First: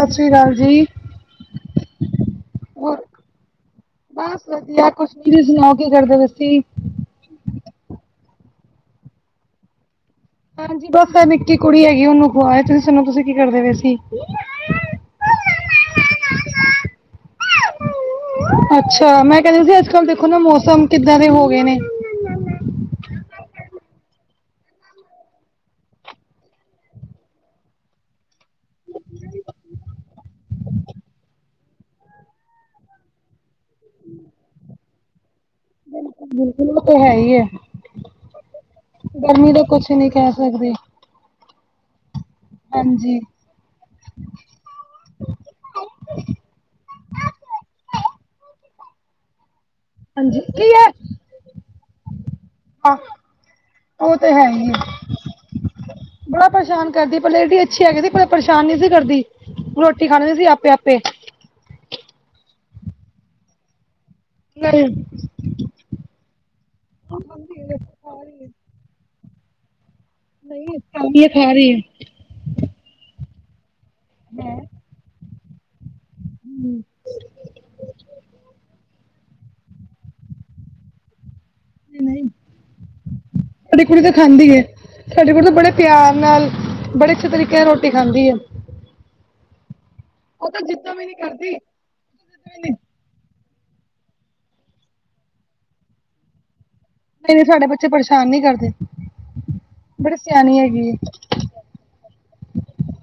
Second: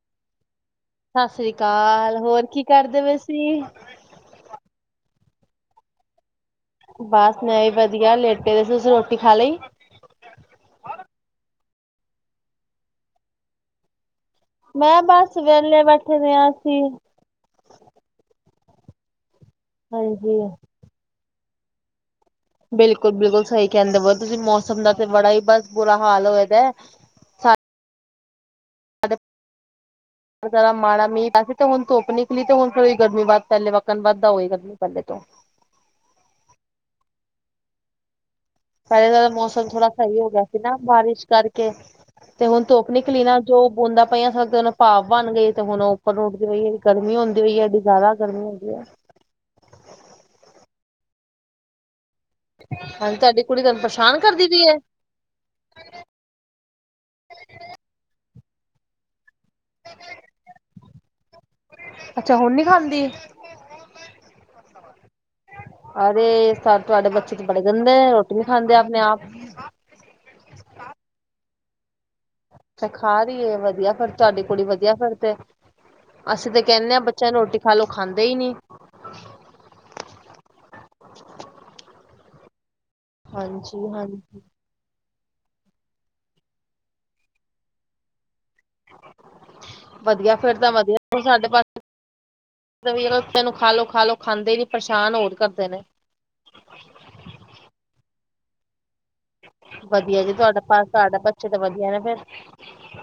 ਸਤਿ ਸ੍ਰੀ ਅਕਾਲ ਜੀ ਸਸ ਰੀ ਕਾਲ ਹੋਰ ਕੀ ਕਰਦੇ ਪਏ ਸੀ। ਬਸ ਵਧੀਆ ਕੁਛ ਨੀ ਵੀ ਸੁਣਾਓ ਕੀ ਕਰਦੇ ਵੇ ਸੀ। ਬਸ ਮੈਂ ਵੀ ਵਧੀਆ ਲੇਟ ਹੋਏਦੇ ਸੀ ਤੁਸੀਂ ਰੋਟੀ ਖਾ ਲਈ। ਹਾਂਜੀ ਬਸ ਓ ਨਿੱਕੀ ਕੁੜੀ ਹੈਗੀ ਓਨੂੰ ਖਵਾਏਆ ਤੁਸੀਂ ਸੁਣੋ ਤੁਸੀਂ ਕੀ ਕਰਦੇ ਪਏ ਸੀ। ਮੈਂ ਬਸ ਵੇਹਲੇ ਬੈਠੇ ਰਿਆ ਸੀ। ਅੱਛਾ ਮੈਂ ਕੈਂਦੀ ਸੀ ਅੱਜ-ਕੱਲ੍ਹ ਦੇਖੋ ਨਾ ਹਾਂਜੀ। ਮੌਸਮ ਕਿੱਦਾਂ ਦੇ ਹੋ ਗਏ ਨੇ। ਬਿਲਕੁਲ-ਬਿਲਕੁਲ ਸਈ ਕੈਂਦੇ ਵੋ ਤੁਸੀਂ ਮੌਸਮ ਦਾ ਤੇ ਬੜਾ ਈ ਬਸ ਬੁਰਾ ਹਾਲ ਹੋਏਦਾ। [inaudible] ਜ਼ਰਾ ਮਾੜਾ ਮੀਹ ਵੈਸੇ ਤੇ ਹੁਨ ਧੁੱਪ ਨਿਕਲੀ ਤੇ ਫਿਰ ਈ ਗਰਮੀ ਵਧ ਪਹਿਲੇ ਵੱਕਣ ਵੱਧਦਾ ਹੋਏਗਾ ਗਰਮੀ ਪਹਿਲੇ ਤੋਂ ਬਿਲਕੁਲ-ਬਿਲਕੁਲ ਓ ਤੇ ਹੈਈ ਐ। ਪਹਿਲੇ ਤੇ ਤਾਂ ਮੌਸਮ ਥੋੜਾ ਸਈ ਹੋ ਗਿਆ ਸੀ ਨਾ ਬਾਰਿਸ਼ ਕਰਕੇ, ਤੇ ਹੁਨ ਧੁੱਪ ਹਾਂਜੀ ਨਿਕਲੀ ਨਾ ਜੋ ਬੂੰਦਾਂ ਪਈਆਂ ਸਕਦੇ ਉਹ ਭਾਫ ਬਣ ਗਈ ਏ ਤੇ ਹੁਣ ਉੱਪਰ ਉੱਠਦੀ ਹੋਈ ਐ ਗਰਮੀ ਹੁੰਦੀ ਹੋਈ ਐ ਜ਼ਾਦਾ ਗਰਮੀ ਹੁੰਦੀ ਐ। ਹਾਂਜੀ, ਕੀ ਐ ਹਾਂਜੀ, ਤੁਹਾਡੀ ਕੁੜੀ ਤਾਨੂੰ ਪਰਸ਼ਾਨ ਕਰਦੀ ਪਈ ਹੀ ਏ। ਹੈ ਬੜਾ ਪਰੇਸ਼ਾਨ ਕਰਦੀ ਏ ਪੇਲੇ ਏਡੀ ਅੱਛੀ ਹੈਗੀ ਸੀ ਕਦੀ ਪਰੇਸ਼ਾਨ ਨਹੀਂ ਸੀ ਕਰਦੀ। ਰੋਟੀ ਖਾ ਲੈਂਦੀ ਸੀ ਆਪੇ-ਆਪੇ। ਅੱਛਾ ਹੁਨ ਨੀ ਖਾਂਦੀ। ਅਰੇ ਸਬ ਤੁਆਡੇ ਬੱਚੇ ਤੇ ਬੜੇ ਗੰਦੇ ਐ ਰੋਟੀ ਨੀ ਖਾਂਦੇ ਆਪਨੇ ਆਪ। ਨਈਂ ਖੈ-ਖੈ ਰਈ ਐ। ਅੱਛਾ ਖਾ ਰਈ ਏ ਵਦੀਆ ਫਿਰ ਤੁਆਡੀ ਕੁੜੀ ਵਦੀਆ ਫਿਰ ਤੇ ਅਸੀਂ ਤੇ ਕੈਂਨੇ ਆਂ ਬੱ ਬੱਚਿਆਂ ਨੂੰ ਰੋਟੀ ਖਾ ਲੋ, ਖਾਂਦੇ ਈ ਨੀ। ਨਈ, ਸਾਡੀ ਹਾਂਜੀ ਕੁੜੀ ਤਾਂ ਹਾਂਜੀ। ਖਾਂਦੀ ਐ। ਸਾਡੇ ਕੋਲ ਤਾਂ ਬੜੇ ਪਿਆਰ ਨਾਲ, ਬੜੇ ਅੱਛੇ ਤਰੀਕੇ ਨਾਲ ਰੋਟੀ ਖਾਂਦੀ ਐ। ਵਦੀਆ ਫੇਰ ਤਾਂ ਜਿੱਦਾਂ ਵੀ ਨਹੀਂ ਵਦੀਆ ਸਾਢੇ ਕਰਦੀ ਪੰਜ ਨਹੀਂ [unintelligible] ਤੈਨੂੰ ਖਾਲੋ-ਖਾਲੋ ਖਾਂਦੇ ਨੀ ਪਰੇਸ਼ਾਨ ਹੋਰ ਕਰਦੇ ਨੇ। ਨਈ-ਨਈ ਸਾਡੇ ਬੱਚੇ ਪਰੇਸ਼ਾਨ ਨਈ ਕਰਦੇ। ਬੜੇ ਵਦੀਆ ਜੀ ਸਿਆਣੀ ਤੁਆਡਾ ਘਰ ਹੈਗੀ ਹੈ ਤੁਆਡਾ ਬੱਚੇ ਤਾਂ ਵਦੀਆ ਨਾ ਫੇਰ।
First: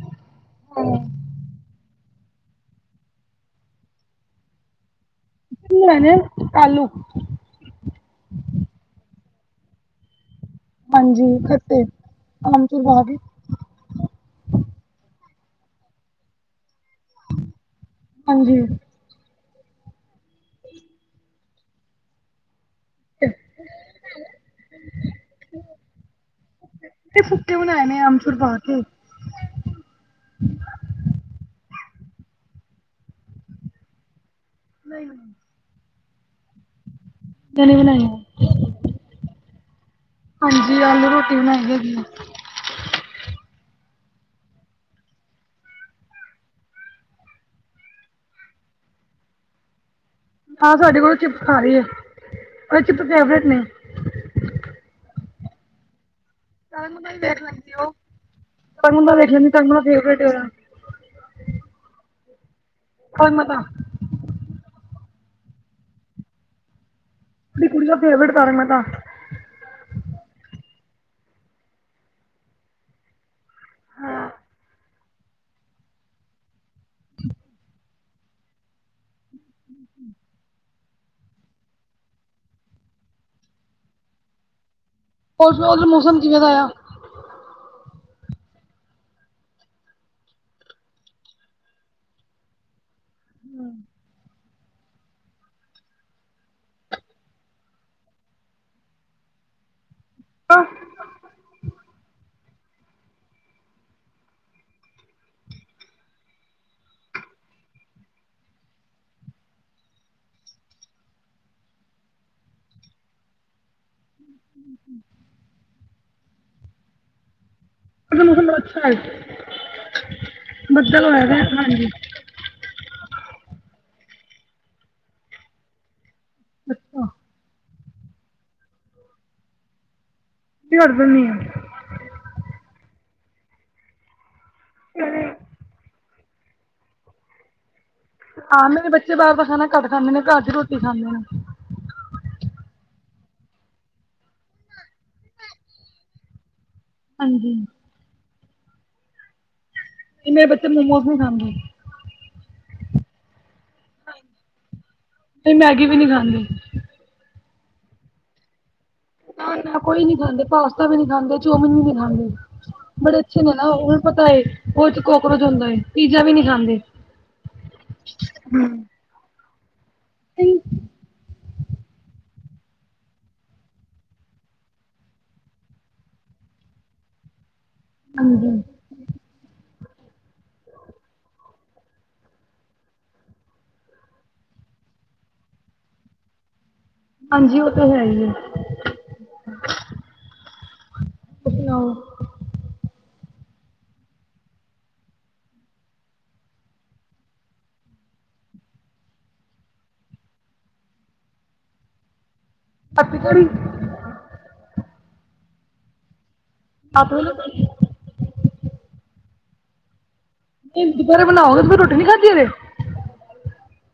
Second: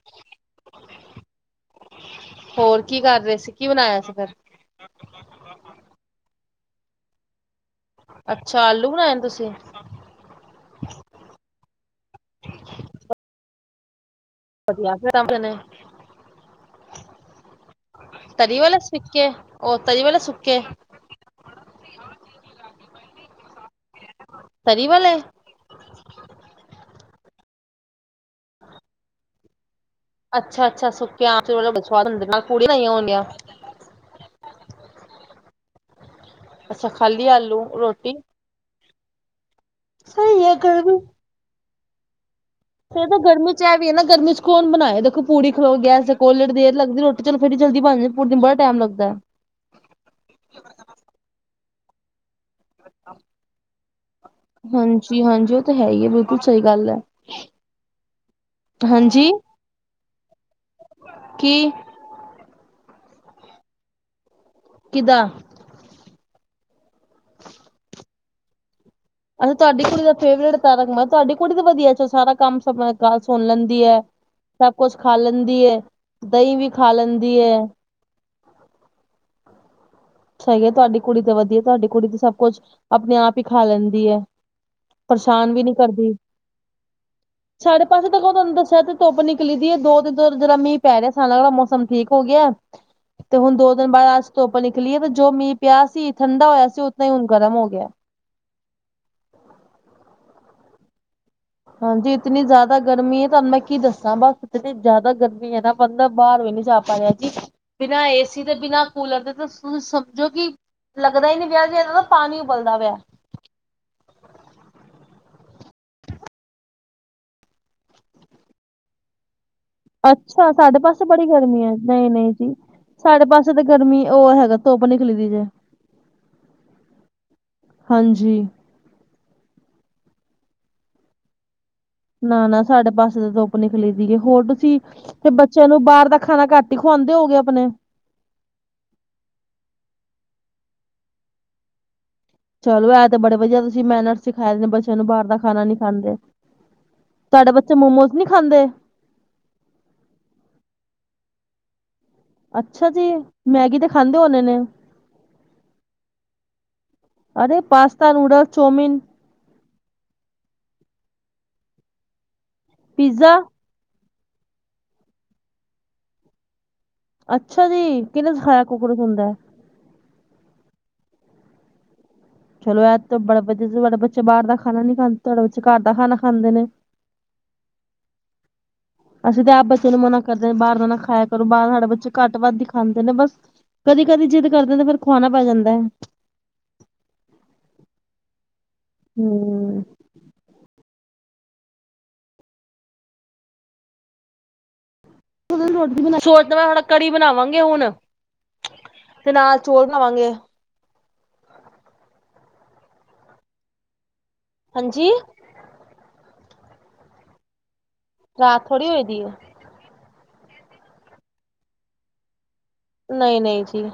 [inaudible] ਹੋਰ ਕੀ ਕਰ ਰਹੇ ਸੀ, ਕੀ ਬਣਾਇਆ ਸੀ ਫੇਰ? ਅਸੀ ਬਨਾਏ ਨੇ ਆਲੂ। ਅੱਛਾ, ਆਲੂ ਬਨਾਏ ਨੇ ਤੁਸੀਂ। ਹਾਂਜੀ ਖੱਟੇ ਆਮਚੂਰ ਵਾਲੇ। ਵਦੀਆ ਫਿਰ [unintelligible] ਤਰੀ ਹਾਂਜੀ ਵਾਲੇ। ਸੁਕੇੇ, ਓ ਤਰੀ ਵਲੇ ਸੁਕੇੇ। ਤਰੀ ਵਾਲੇ। ਤੇ ਸੁਕੇ ਬਨਾਏ ਨੇ ਆਮਚੂਰ ਪਾ ਕੇ। ਅੱਛਾ-ਅੱਛਾ ਸੁੱਕੇ ਆਮਚੂਰ ਵਾਲੇ ਸਵਾਦ ਹੁੰਦੇ ਨਾਲ ਕੂੜੀਆਂ ਬਨਾਈਆਂ ਹੋਣਗੀਆਂ। ਨਈਂ। ਅੱਛਾ ਖਾਲੀ ਆਲੂ ਜਨੇ ਬਣਾਏ ਆ। ਰੋਟੀ ਸਹੀ ਹੈ ਹਾਂਜੀ ਗਰਮੀ ਆਲੂ ਰੋਟੀ ਬਨਾਈ ਹੈਗੀ ਐ। ਏ ਤਾਂ ਗਰਮੀ ਚ ਐਹ ਵੀ ਐ ਨਾ ਗਰਮੀ ਚ ਕੌਣ ਬਨਾਏ ਦੇਖੋ ਪੂੜੀ ਖਲੋ ਗੈਸ ਤੇ ਕੋਲ ਲੇਟ ਦੇਰ ਲੱਗਦੀ ਰੋਟੀ [unintelligible] ਹਾਂ, ਸਾਡੇ ਕੋਲੋਂ ਚਿਪਸ ਖਾ ਰਹੀ ਹੈ। ਉਹ ਚਿਪਸ ਫੇਵਰੇਟ ਨੇ। ਹਾਂਜੀ-ਹਾਂਜੀ ਓ ਤਾਂ ਹੈ ਹੀ ਸਹੀ ਗੱਲ ਤਰਨ ਹੈ ਵਲ ਵੇਖ ਲੈਦੀ ਓ, ਤਰਨ ਵਲ ਹਾਂਜੀ ਵੇਖ ਲੈਦੀ ਆ। ਕੀ? ਓਏ ਮੈ ਤਾਂ ਕੀਦਾ? ਆਪਣੀ ਕੁੜੀ ਦਾ ਫੇਵਰੇਟ ਕਾਰ ਮੈਂ ਕਿਆ ਅੱਛਾ ਤੁਆਡੀ ਕੁੜੀ ਦਾ ਫੇਵਰੇਟ ਤਾਰਕ। ਤੁਆਡੀ ਕੁੜੀ ਦਾ ਵਧੀਆ ਚ ਸਾਰਾ ਕੰਮ ਸੁਣ ਲੈਂਦੀ ਹੈ। ਸਭ ਕੁਛ ਖਾ ਲੈਂਦੀ ਐ। ਦਈਂ ਵੀ ਖਾ ਲੈਂਦੀ ਐ। ਅੱਛਾ ਜੀ, ਤੁਹਾਡੀ ਕੁੜੀ ਤਾਂ ਵਧੀਆ ਤੁਹਾਡੀ ਕੁੜੀ ਤੇ ਸਭ ਕੁੱਛ ਆਪਣੇ-ਆਪ ਈ ਖਾ ਲੈਂਦੀ ਏ। ਪਰੇਸ਼ਾਨ ਉਸ ਵੀ ਨੀ ਉਸ ਕਰਦੀ। ਮੌਸਮ ਕਿਵੇਂ ਦਾ ਆ ਉਸ ਸਾਡੇ ਪਾਸੇ ਤਾਂ ਤੁਹਾਨੂੰ ਦੱਸਿਆ ਤੇ ਧੁੱਪ ਨਿਕਲੀ ਸੀ। ਦੋ ਦਿਨ ਤੋਂ ਜੇੜਾ ਮੀਹ ਪੈ ਰਿਆ ਆ। ਸਾਰਾਮੌਸਮ ਠੀਕ ਹੋ ਗਿਆ। [unintelligible] ਤੇ ਹੁਣ ਦੋ ਦਿਨ ਬਾਅਦ ਅੱਜ ਧੁੱਪ ਨਿਕਲੀ ਐ ਤੇ ਜੋ ਮੀਂਹ ਪਿਆ ਸੀ। ਠੰਡਾ ਹੋਇਆ ਸੀ ਉਤੋ ਹੁਣ ਗਰਮ ਹੋ ਗਿਆ। ਆ। ਹਾਂਜੀ ਇਤਨੀ ਜ਼ਿਆਦਾ ਗਰਮੀ ਐ ਤੁਹਾਨੂੰ ਮੈਂ ਕੀ ਦੱਸਾਂ ਬਸ ਇਤਨੀ ਜ਼ਿਆਦਾ ਗਰਮੀ ਐ ਨਾ। ਬੰਦਾ ਬਾਹਰ ਵੀ ਨੀ ਜਾ ਪਾ ਰਿਹਾ ਜੀ ਬਿਨਾਂ ਏਸੀ ਦੇ, ਬਿਨਾਂ ਕੂਲਰ ਦੇ ਤੁਸੀਂ ਸਮਝੋ ਕਿ ਲੱਗਦਾ ਹੀ ਨੀ ਪਿਆ ਜਿਵੇਂ ਕਿ ਏਦਾ ਪਾਣੀ ਉਬਲਦਾ ਪਿਆ। ਹੂੰ। ਦਾ ਮੌਸਮ ਬੜਾ ਅੱਛਾ ਏ। ਅੱਛਾ, ਸਾਡੇ ਪਾਸੇ ਬੜੀ ਗਰਮੀ ਐ, ਹਾਂਜੀ ਨਈ-ਨਈ ਜੀ। ਸਾਡੇ ਪਾਸੇ ਤਾਂ ਗਰਮੀ ਓ ਹੈਗਾ ਧੁੱਪ ਨਿਕਲਗੀ ਏ। ਅੱਛਾ। ਹਾਂਜੀ। ਕਰ ਦੀਨੀ ਆ। ਨਾ ਨਾ ਸਾਡੇ ਪਾਸੇ ਤਾਂ ਧੁੱਪ ਨਿਕਲੀ ਵੀ ਐ ਹੋਰ ਤੁਸੀਂ ਤੇ ਬੱਚੇਆਂ ਨੂੰ ਬਾਰ ਦਾ ਖਾਣਾ ਘੱਟ ਹੀ ਖਵਾਉਦੇ ਹੋ ਗਏ ਆਪਣੇ? ਆ, ਮੇਰੇ ਬੱਚੇ ਬਾਹਰ ਦਾ ਖਾਣਾ ਘੱਟ ਖਾਂਦੇ ਨੇ। ਘਰ ਚ ਰੋਟੀ ਖਾਂਦੇ ਨੇ। ਚਲ ਐ ਤੇ ਬੜੇ ਵਧੀਆ ਤੁਸੀਂ ਮੈਨਰਸ ਸਿਖਾਏ ਨੇ ਬੱਚਿਆਂ ਨੂੰ ਬਾਹਰ ਖਾਣਾ ਨੀ ਖਾਂਦੇ। ਤੁਹਾਡੇ ਹਾਂਜੀ ਬੱਚੇ ਨਹੀਂ ਮੋਮੋਸ ਨੀ ਖਾਂਦੇ? ਕਿੰਨੇ ਬੱਚੇ ਮੋਮੋਸ ਨੀ ਖਾਂਦੇ। ਅੱਛਾ ਜੀ, ਮੈਗੀ ਤਾਂ ਖਾਂਦੇ ਹੋਣੇੇ ਨੇ। ਨਹੀਂ ਮੈਗੀ ਵੀ ਨਹੀਂ ਖਾਂਦੇ ਅਰੇ ਪਾਸਤਾ, ਨੂਡਲ, ਚੌਮੀਨ। ਨਾ-ਨਾ ਕੋਈ ਨੀ ਖਾਂਦੇ ਪਾਸਤਾ ਵੀ ਨੀ ਖਾਂਦੇ ਚੋਮੀਨ ਵੀ ਨੀ ਖਾਂਦੇ ਬੜੇ ਪੀਜ਼ਾ ਅੱਛੇ ਨੇ। ਓਨੂੰ ਪਤਾ ਏ ਓ 'ਚ ਕੋਕਰੋਚ ਹੁੰਦਾ ਏ। ਪੀਜ਼ਾ ਵੀ ਨੀ ਖਾਂਦੇ। ਅੱਛਾ ਜੀ, ਕੀਨੇ ਸਿਖਾਇਆ ਕੋਕਰੋਚ ਹੁੰਦਾ। ਚਲੋ ਆ ਤੇ ਬੜਾ ਵਧੀਆ ਤੁਆਡੇ ਬੱਚੇ ਬਾਹਰ ਖਾਣਾ ਨੀ ਖਾਂਦੇ। ਤੁਆਡੇ ਬੱਚੇ ਘਰ ਦਾ ਖਾਣਾ ਖਾਂਦੇ ਨੇ। ਹਾਂਜੀ। ਅਸੀਂ ਤਾਂ ਆਪ ਬੱਚੇ ਨੂੰ ਮਨਾ ਕਰਦੇ ਆ। ਬਾਹਰ ਦਾ ਨਾ ਖਾਇਆ ਕਰੋ। ਬਾਹਰ ਸਾਡੇ ਬੱਚੇ ਘੱਟ ਵੱਧ ਹੀ ਖਾਂਦੇ ਨੇ। ਬਸ ਕਦੀ-ਕਦੀ ਜਿੱਦ ਕਰਦੇ ਨੇ, ਫਿਰ ਖਵਾਣਾ ਪੈ ਜਾਂਦੈ। ਹਾਂਜੀ, ਓ ਤਾਂ ਹੈ ਈ ਐ। ਹਮ ਥੋੜ੍ਹਾ ਕੜੀ ਬਣਾਵਾਂਗੇ ਹੁਣ ਤੇ ਨਾਲ ਚੋਲ ਬਣਾਵਾਂਗੇ। ਕੜੀ ਹਾਂਜੀ। ਆਪ ਬੋਲੋ ਕੁਛ। ਰਾਤ ਥੋੜੀ ਹੋਏ ਦੀ ਹੈ। ਦਿਨ ਪਕੋੜੇ ਬਣਾਓਗੇ ਫੇਰ ਰੋਟੀ ਨੀ ਖਾਧੀ ਵੇ? ਨਹੀਂ- ਨਹੀਂ ਜੀ।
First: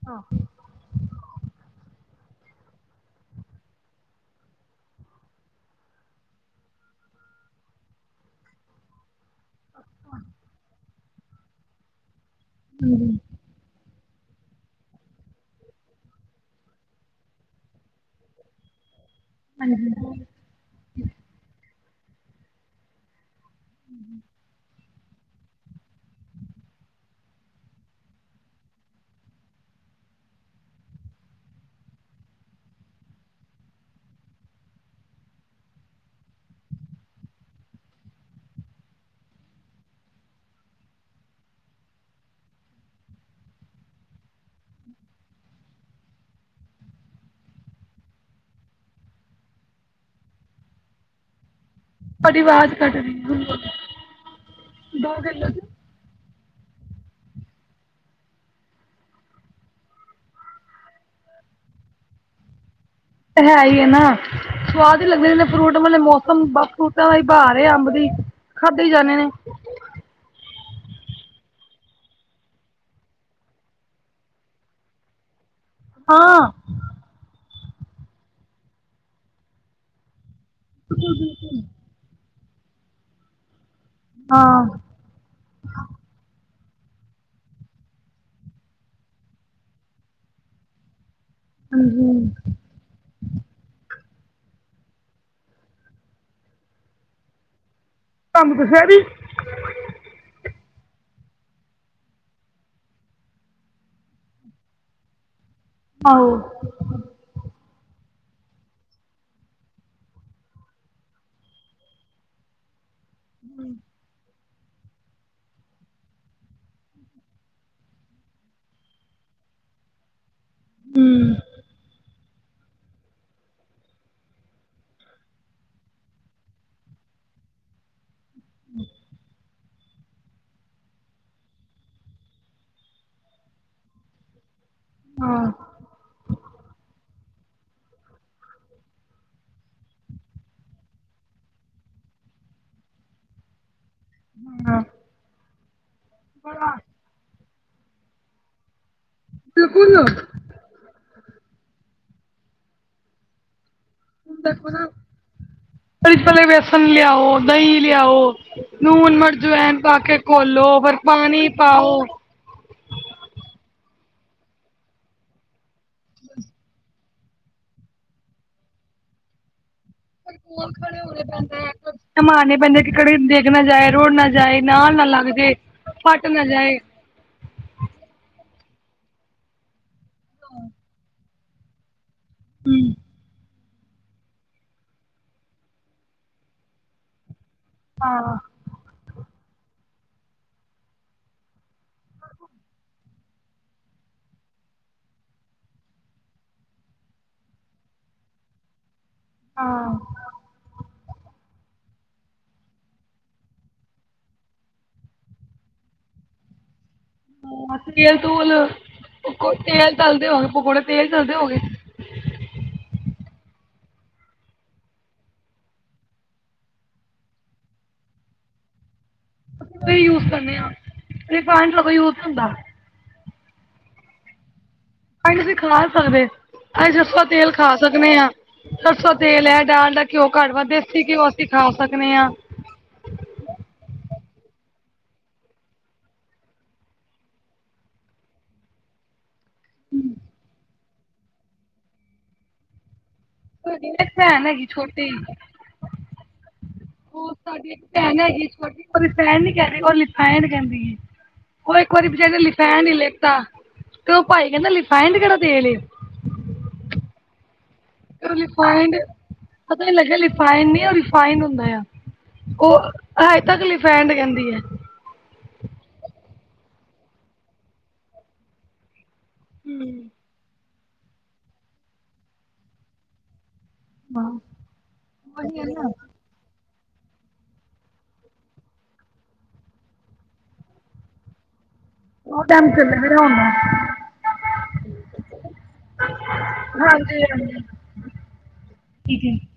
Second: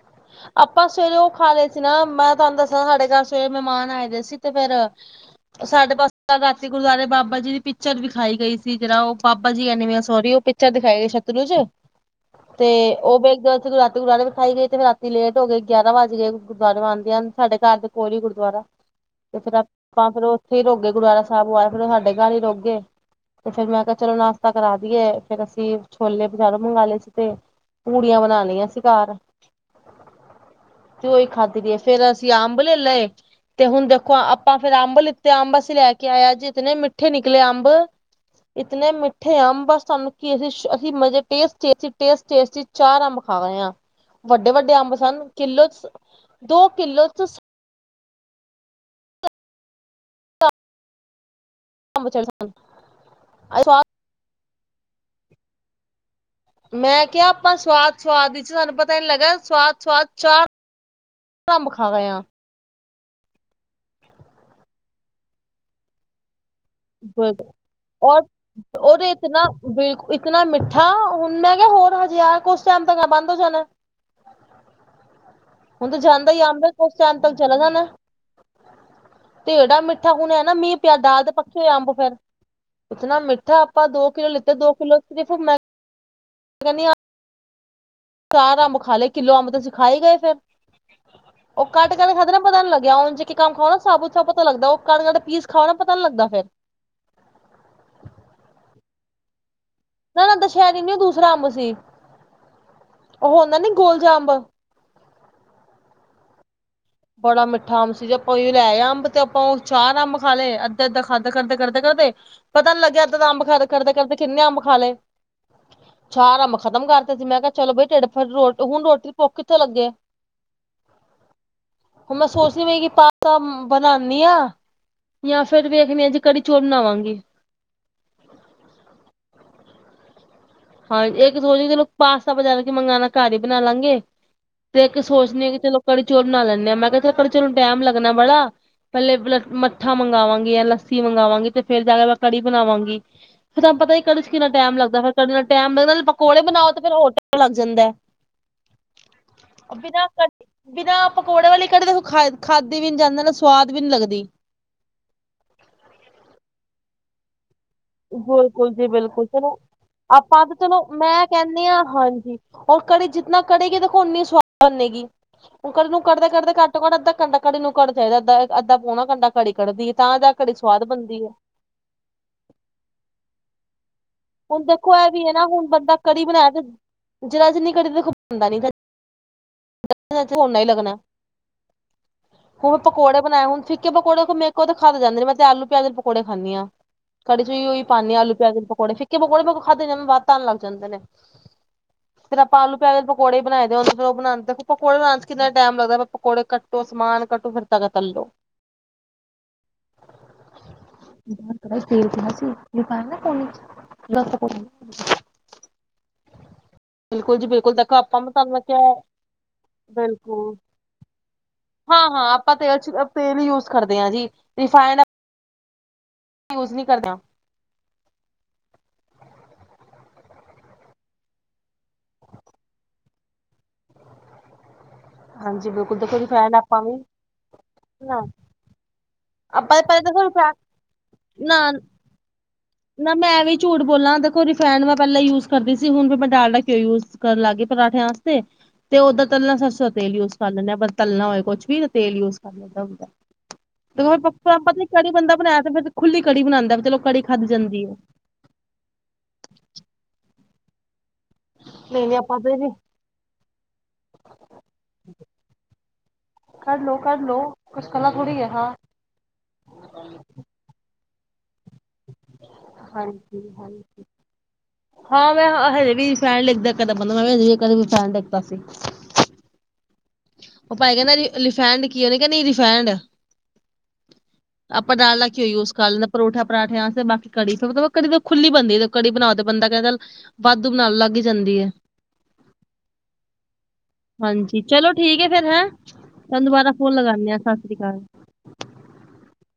ਹਾਂ। ਆਪਾਂ ਸਵੇਰੇ ਉਹ ਖਾ ਲਏ ਸੀ ਨਾ। ਮੈਂ ਤੁਹਾਨੂੰ ਦੱਸਿਆ ਸਾਡੇ ਘਰ ਸਵੇਰੇ ਮਹਿਮਾਨ ਆਏ ਦੇ ਸੀ, ਤੇ ਫੇਰ ਉਹ ਸਾਡੇ ਬਸ ਰਾਤੀ ਗੁਰਦੁਆਰੇ ਬਾਬਾ ਜੀ ਦੀ ਪਿਕਚਰ ਵਿਖਾਈ ਗਈ ਸੀ। ਜਿਹੜਾ ਉਹ ਪਾਪਾ ਜੀ ਐਨੀ ਵੈ ਸੋਰੀ, ਉਹ ਪਿਕਚਰ ਦਿਖਾਈ ਗਈ ਸਤਲੁਜ। ਤੇ ਉਹ ਫੇਰ ਇੱਕ ਰਾਤ ਗੁਰਦਵਾਰੇ ਵਿਖਾਈ ਗਈ ਤੇ ਫੇਰ ਰਾ ਚੀ ਲੇਟ ਹੋ ਗਏ, ਗਿਆਰਾਂ ਵਜ ਗਏ ਗੁਰਦੁਆਰੇਓਂ ਆਂਦੇਆਂ-ਆਂਦੇਆਂ। ਸਾਡੇ ਘਰ ਦੇ ਕੋਲ ਹੀ ਗੁਰਦੁਆਰਾ। ਤੇ ਫੇਰ ਆਪਾਂ ਫੇਰ ਉੱਥੇ ਹੀ ਰੁੱਕ ਗੇ। ਗੁਰਦੁਆਰਾ ਸਾਹਿਬ ਓ ਆਏ, ਫੇਰ ਓਹ ਸਾਡੇ ਘਰ ਹੀ ਰੁੱਕ ਗੇ। ਤੇ ਫੇਰ ਮੈਂ ਕਿਹਾ ਚਲੋ ਨਾਸ਼ਤਾ ਕਰਾ ਦੀਏ, ਫੇਰ ਅਸੀਂ ਛੋਲੇ ਬਜਾਰੋਂ ਮੰਗਾ ਲਏ ਸੀ ਤੇ ਪੂੜੀਆਂ ਬਣਾ ਲਈਆਂ ਸੀ ਘਰ। ਤੇ ਓਈ ਖਾਂਦੀ ਪਈ ਏ, ਫੇਰ ਅਸੀਂ ਅੰਬ ਲੈ ਲਏ। ਤੇ ਹੁਣ ਦੇਖੋ ਆਪਾਂ ਫੇਰ ਅੰਬ ਲਿੱਤੇ, ਅੰਬ ਅਸੀਂ ਲੈ ਕੇ ਆਏ ਅੱਜ ਇਤਨੇ ਮਿੱਠੇ ਨਿਕਲੇ ਅੰਬ। ਇਤਨੇ ਮਿੱਠੇ ਅੰਬ, ਬਸ ਸਾਨੂੰ ਕੀ ਅਸੀਂ ਸ਼, ਅਸੀਂ ਮਜ਼ੇ ਟੇਸਟ-ਟੇਸਟ ਚ, ਟੇਸਟ- ਟੇਸਟ ਚ ਚਾਰ ਅੰਬ ਖਾ ਗਏ ਆ। ਵੱਡੇ- ਵੱਡੇ ਅੰਬ ਸਨ, ਕਿੱਲੋ ਚ, ਦੋ ਕਿੱਲੋ ਚ ਤ। ਅੰਬ ਚੜ ਤੁਆਡੀ ਆਵਾਜ਼ ਕੱਟ ਰਹੀ ਏ, ਹੁਣ ਬੋਲੋ। ਸਵਾਦ ਦੋ - ਮੈਂ ਕਿਹਾ, ਆਪਾਂ ਸਵਾਦ-ਸਵਾਦ ਵਿੱਚ, ਸਾਨੂੰ ਪਤਾ ਹੀ ਨੀਂ ਲਗਿਆ, ਸਵਾਦ-ਸੁਵਾਦ ਚਾਰ ਅੰਬ ਖਾ ਗਏ ਆਂ। ਹੈ ਈ ਏ ਨਾ। ਸਵਾਦ ਹੀ ਲੱਗਦੇ ਨੇ ਫਰੂਟ ਵਾਲੇ ਮੌਸਮ ਬਾ ਫਰੂਟਾਂ ਵਾਲੀ ਬਹਾਰ ਏ ਅੰਬ ਦੀ, ਖਾਦੇੇ ਹੀ ਜਾਂਣੇ ਨੇ। ਵੇਖ, ਇਤਨਾ ਮਿੱਠਾ, ਹੁਣ ਮੈਂ ਕਿਹਾ ਹੋਰ ਹਜੇ ਆ, ਕੁਛ ਟਾਈਮ ਤੱਕ ਬੰਦ ਹੋ ਜਾਣਾ ਐ। ਹੁਣ ਤੇ ਜਾਂਦਾ ਈ ਹਾਂ ਅੰਬ। ਕੁੱਛ ਟੈਮ ਤੱਕ ਚਲਾ ਜਾਣਾ ਐ, ਤੇ ਐੜਾ ਮਿੱਠਾ ਹੁਣ ਹੈ ਨਾ ਮੀਂਹ ਪਿਆ, ਦਾਲ ਦੇ ਪੱਕੇ ਹੋਏ ਅੰਬ ਫੇਰ, ਇਤਨਾ ਮਿੱਠਾ, ਆਪਾਂ ਦੋ ਕਿਲੋ ਲਿੱਤੇ। ਹਾਂ ਦੋ ਕਿਲੋ ਸਿਰਫ ਮੈਂ [unintelligible] ਚਾਰ ਅੰਬ ਖਾ ਲਏ, ਕਿੱਲੋ ਅੰਬ ਤਾਂ ਅਸੀਂ ਖਾ ਈ ਗਏ ਫੇਰ। ਉਹ ਕੱਟ ਕੇ ਤੇ ਹਾਂਜੀ ਖਤਮ। ਪਤਾ ਨੀ ਲੱਗਿਆ। ਉਂਝ ਇੱਕ-ਇੱਕ ਅੰਬ ਖਾਓ ਨਾ ਸਾਬੁਤ - ਸਾਬੁਤ ਜਾ ਲੱਗਦਾ, ਉਹ ਕਟ- ਕਟ ਕੇ ਪੀਸ ਖਾਓ ਨਾ, ਪਤਾ ਨੀ ਲੱਗਦਾ ਫੇਰ। ਤੁਹਾਨੂੰ ਦਸ਼ੈਰੀ? ਨਾ-ਨਾ ਦੁਸ਼ੈਰੀ ਨੀਂ ਓਹ ਦੂਸਰਾ ਅੰਬ ਸੀ। ਉਹ ਹੁੰਦਾ ਨੀ ਗੋਲ ਜਿਹਾ ਅੰਬ। ਆਹੋ। ਬੜਾ ਮਿੱਠਾ ਅੰਬ ਸੀ ਜੇ ਆਪਾਂ ਓਹੀਓ ਲੈ ਆਏ ਅੰਬ ਤੇ ਆਪਾਂ ਉਹ ਚਾਰ ਅੰਬ ਖਾ ਲਏ। ਅੱਧਾ-ਅੱਧਾ ਖਾਦੇ ਕਰਦੇ- ਕਰਦੇ, ਕਰਦੇ। ਪਤਾ ਨਹੀਂ ਲੱਗਿਆ ਏਦਾਂ ਦਾ ਅੰਬ ਖਾਦ ਕਰਦੇ-ਕਰਦੇ ਕਿੰਨੇ ਅੰਬ ਖਾ ਲਏ। ਚਾਰ ਅੰਬ ਖਤਮ ਕਰਤੇ ਸੀ। ਮੈਂ ਕਿਹਾ ਚਲੋ ਬਈ ਢਿਡ ਫੇਰ ਰੋਟ, ਹੁਣ ਰੋਟੀ ਪੁੁੱਖ ਕਿੱਥੇ ਲੱਗੇ। ਹੂੰ। ਹੁਣ ਮੈਂ ਸੋਚਦੀ ਪਈ ਆਂ ਕਿ ਪਾਸਤਾ ਮਂ ਬਣਾਂਨੀ ਆਂ। ਯਾਂ ਫੇਰ ਵੇਖਨੀ ਆਂ ਜੇ ਕੜੀ ਚੋਲ ਬਣਾਵਾਂਗੀ। ਹਾਂਜੀ, ਇੱਕ ਸੋਚਨੀ ਚਲੋ ਪਾਸਤਾ ਬਜਾਰੋਂ ਕਿ ਮੰਗਉਣਾ, ਘਰ ਹੀ ਬਣਾ ਲਾਂਗੇ। ਤੇ ਇੱਕ ਸੋਚਨੀ ਆਂ ਕਿ ਚਲੋ ਕੜੀ ਚੋਲ ਬਣਾ ਲੈੇਨੇ ਆਂ। ਮੈਂ ਕਿਹਾ ਤੇ ਕੜੀ ਚੋਰ ਨੂੰ ਟਾਈਮ ਲੱਗਣਾ ਬੜਾ। ਪਹਿਲੇ ਬਲਟ ਮੱਠਾ ਮੰਗਾਵਾਂਗੀ ਜਾਂ ਲੱਸੀ ਮੰਗਗਾਵਾਂਗੀ ਤੇ ਫੇਰ ਜਾ ਕੇ ਮੈਂ ਕੜੀ ਬਣਾਵਾਂਗੀ। ਫੇਰ ਤੁਹਾਨੂੰ ਪਤਾ ਹੀ, ਕੜੀ ਚ ਕਿਨਾ ਟਾਈਮ ਲੱਗਦਾ ਏ। ਫੇਰ ਕੜੀ ਨਾਲ ਟਾਈਮ ਲਗਦਾ ਤੇ ਪਕੌੜੇ ਬਣਾਓ ਤੇ ਫੇਰ ਹੋਰ ਟੈਮ ਲੱਗ ਜਾਂਦਾ ਐ। ਬਿਲਕੁਲ [unintelligible] ਬਿਨਾਂ ਪਕੌੜੇ ਵਾਲੀ ਕੜੀ ਦੇਖੋ ਖਾ ਖਾਦੀ ਵੀ ਨੀ ਜਾਂਦੀ, ਨਾ ਸਵਾਦ ਵੀ ਨੀ ਲੱਗਦੀ। ਦੇਖੋ ਨਾ, ਪੈਲੇ ਵੇਸਨ ਲਿਆਓ। ਦਈਂ ਲਿਆਓ, ਬਿਲਕੁਲ ਜੀ ਨੂਨ, ਬਿਲਕੁਲ ਮਰਚ, ਚਲੋ ਜ਼ਵੈਨ ਪਾ ਕੇ ਆਪਾਂ ਤਾਂ ਘੋਲੋ, ਫਿਰ ਪਾਣੀ ਪਾਓ। ਔ ਕੜੀ ਜਿਨਾ ਕੜੇਗੀ, ਦੇਖੋ ਉੱਨੀ ਸਵਾਦ ਬਣੇਗੀ। ਓ ਕੜੀ ਨੂੰ ਕੜਦੇ- ਕੜਦੇ ਘੱਟ ਤੋਂ ਘੱਟ ਅੱਧ ਘੰਟਾ ਕੜੀ ਨੂੰ ਕੱਢਣਾ ਚਾਹੀਦਾ। ਅੱਧਾ ਏ ਅੱਧਾ ਪੌਣਾ ਘੰਟਾ ਕੜੀ ਕੱੜਦੀ ਏ, ਤਾਂ ਜਾ ਕੇ ਕੜੀ ਸਵਾਦ ਬਣਦੀ ਏ। ਸਮਾਨ ਹੀ ਪੈਂਦਾ ਕਿ ਕੜੀ ਡਿੱਗ ਨਾ ਜਾਏ, ਰੁੜ ਨਾ ਜਾਏ, ਹੁਣ ਦੇਖੋ ਨਾਲ ਨਾ ਇਹ ਲੱਗ ਵੀ ਹੈ ਜਾਏ, ਹੁਣ ਬੰਦਾ ਕੜੀ ਫੱਟ ਨਾ ਬਣਾਇਆ ਜਾਏ। ਤੇ ਜਰਾ ਜਿੰਨੀ ਕੜੀ ਦੇਖੋ ਬਣਦਾ ਨੀਗਾ। [inaudible] ਉੱਨਾਂ ਹੀ ਲੱਗਣਾ। ਹੁਣ ਪਕੌੜੇ ਬਣਾਏ, ਹੁਣ ਫਿੱਕ ਕੇ ਪਕੌੜੇੇ ਤੇ ਮੇਕੋ ਖਾਦੇ ਜਾਂਦੇ ਨੀ। ਮੈਂ ਤੇ ਆਲੂ-ਪਿਆਜ ਦੇ ਪਕੌੜੇ ਖਾਂਦੀ ਹਾਂ। ਕੜੀ ਚ ਵੀ ਓਈ ਪਾਨੀਂ ਆਂ, ਆਲੂ ਪਿਆਜ ਦੇ ਪਕੌੜੇ। ਫਿੱਕੇ ਪਕੌੜੇ ਮੇ ਕੋ ਖਾਧੇ ਨੀ ਜਾਂਦੇ, ਬੱਤ ਆਣ ਲੱਗ ਜਾਂਦੇ ਨੇ। ਫਿਰ ਅਪਾਂ ਆਲੂ ਪਿਆਜ ਦੇ ਪਕੋੜੇ ਹੀ ਬਣਾਈ ਦੇ। ਏ ਫਿਰ ਔ ਬਨਾਣ ਤਕ ਬਣਾਉਣ ਚ ਕਿੰਨਾ ਟਾਈਮ ਲੱਗਦਾ, ਪਕੌੜੇ ਕਟ ਤ ਸਮਾਨ ਕੱਟੋ ਫਿਰ ਤੱਕ ਤਲੋ ਹਾਂ [inaudible] ਦੱਸ [unintelligible] ਬਿਲਕੁਲ ਜੀ ਬਿਲਕੁਲ ਹਾਂ ਦੇਖੋ ਤੇਲ ਆਪਾਂ ਮੈਂ ਤੂਲ ਤੁਹਾਨੂੰ ਕਿਹਾ ਪਕੋ- ਤੇਲ ਤਲਦੇ ਹੋਗੇ ਬਿਲਕੁਲ ਪਕੌੜੇ ਤੇਲ ਤਲਦੇ ਹੋਗੇ ਅਸੀਂ ਹਾਂ ਹਾਂ ਆਪਾਂ ਤੇਲ ਚ ਤੇਲ ਹੀ ਯੂਜ ਕਰਦੇ ਹਾਂ ਜੀ ਰਿਫਾਇਡ ਯੂਜ ਨਹੀਂ ਕਰਦੇ ਆਂ ਸੀ ਯੂਜ ਕਰਨੇ ਆ ਇਹ ਪਾਣੀ ਲ ਕੋ ਯੂਜ ਹੁੰਦਾ ਸੀਂ ਹਾਂਜੀ ਖਾ ਬਿਲਕੁਲ ਦੇਖੋ ਸਕਦੇ ਰਿਫਾਇੰਡ ਆਪਾਂ ਅਸੀਂ ਵੀ ਜਫਾ ਤੇਲ ਖਾ ਸਕਦੇ ਨਾ ਹਾਂ ਪਰਸੋਂ ਤੇਲ ਹੈ ਆਪਾਂ ਦਾਲ ਪਹਿਲਾਂ ਦਾ ਦੇਖੋ ਘਿਓ ਰਿਫੈ ਘੱਟ ਵਾ ਦੇਸੀ ਘਿਓ ਅਸੀਂ ਨਾ ਖਾ ਸਕਦੇ ਹਾਂ ਨਾ ਮੈਂ ਵੀ ਝੂਠ ਬੋਲਾਂ ਦੇਖੋ ਰਿਫੈਨਡ ਮੈਂ ਪਹਿਲਾਂ ਯੂਜ ਕਰਦੀ ਸੀ ਹੁਣ ਮੈਂ ਡਾਲਡਾ ਘਿਓ ਯੂਜ ਕਰਨ ਲੱਗ ਗਈ ਪਰਾਂਠਿਆਂ ਚ ਤੇ ਤੇ ਓਦਾਂ ਤਲਣਾ ਸਰਸੋਂ ਤੇਲ ਯੂਜ ਕਰ ਲੈਂਦੇ ਹ ਪਰ ਤਲਣਾ ਹੋਵੇ ਕੁਛ ਵੀ ਨਾ ਤੇਲ ਯੂਜ ਕਰ ਲੈਂਦਾ ਹਦਾ ਸਾਡੀ ਤੇ ਨਾ ਇੱਕ ਭੈਣ ਫਾ ਹੈਗੀ ਪਤਾ ਛੋਟੀ ਕੜੀ ਬੰਦਾ ਬਣਾਇਆ ਫਿਰ ਖੁੱਲੀ ਕੜੀ ਬਣਾਉਂਦਾ ਵੀ ਚਲੋ ਕੜੀ [inaudible] ਉਹ ਖਾਧੀ ਇੱਕ ਜਾਂਦੀ ਹੈ। ਵਾਰੀ ਨਹੀਂ-ਨਹੀਂ ਬਚਾਰੇ ਆਪਾਂ ਤੇ ਜੀ ਲਿਫੈਣ ਹੀ ਲੇਤਾ ਤੇ ਉਹ ਭਾਈ ਕਹਿੰਦਾ ਲਿਫੈਡ ਕਿਹੜਾ ਤੇਲ ਏ ਕਰ ਲੋ ਕਰ ਲਓ ਅ ਮਤਲਬ ਲਿਫੇਡ ਨਈ ਰਿਫਾਇੰਡ ਹੁੰਦਾ ਉਹ ਅਜੇ ਤੱਕ ਹਾਂਜੀ-ਹਾਂਜੀ ਲਿਫੈਂਡ ਕਹਿੰਦੀ ਐ ਹਾਂ ਮੈਂ ਹਜੇ ਵੀ ਫੈਡ ਲਿਗਦਾ ਕਦਾ ਬੰਦਾ ਮੈਂ ਕਦੇ ਫੈਨ ਲਗਦਾ ਸੀ ਹੂੰ ਉਹ ਭਾਈ ਕਹਿੰਦਾ ਰਿਫੈਂਡ ਕੀ ਉਹਨੇ ਕਹਿੰਦੇ ਰਿਫੈਂਡ ਹਾਂ ਆਪਾਂ ਡਾਲਡਾ ਘਿਓ ਯੂਸ ਕਰ ਲੈਣੇ ਪਰੌਠਾ ਪਰਾਂਠਿਆਂ ਤੇ ਬਾਕੀ ਕੜੀ ਫਿਰਲਬ ਕੜੀ ਖੁੱਲੀ ਬਣਦੀ ਕੜੀ ਬਣਾਓ ਬੰਦਾ ਕਹਿੰਦਾ ਵਾਧੂ ਬਣਾਉਣ ਲੱਗ ਜਾਂਦੀ ਐ ਹਾਂਜੀ ਚਲੋ [inaudible] ਠੀਕ ਫੇਰ ਹੈਂ ਤੁਹਨੂੰੁਬਾਰਾ ਫੋਨ ਲਗਾਉਦੇ ਆਾਂ ਸਤਿ ਸ੍ਰੀ ਅਕਾਲ [inaudible]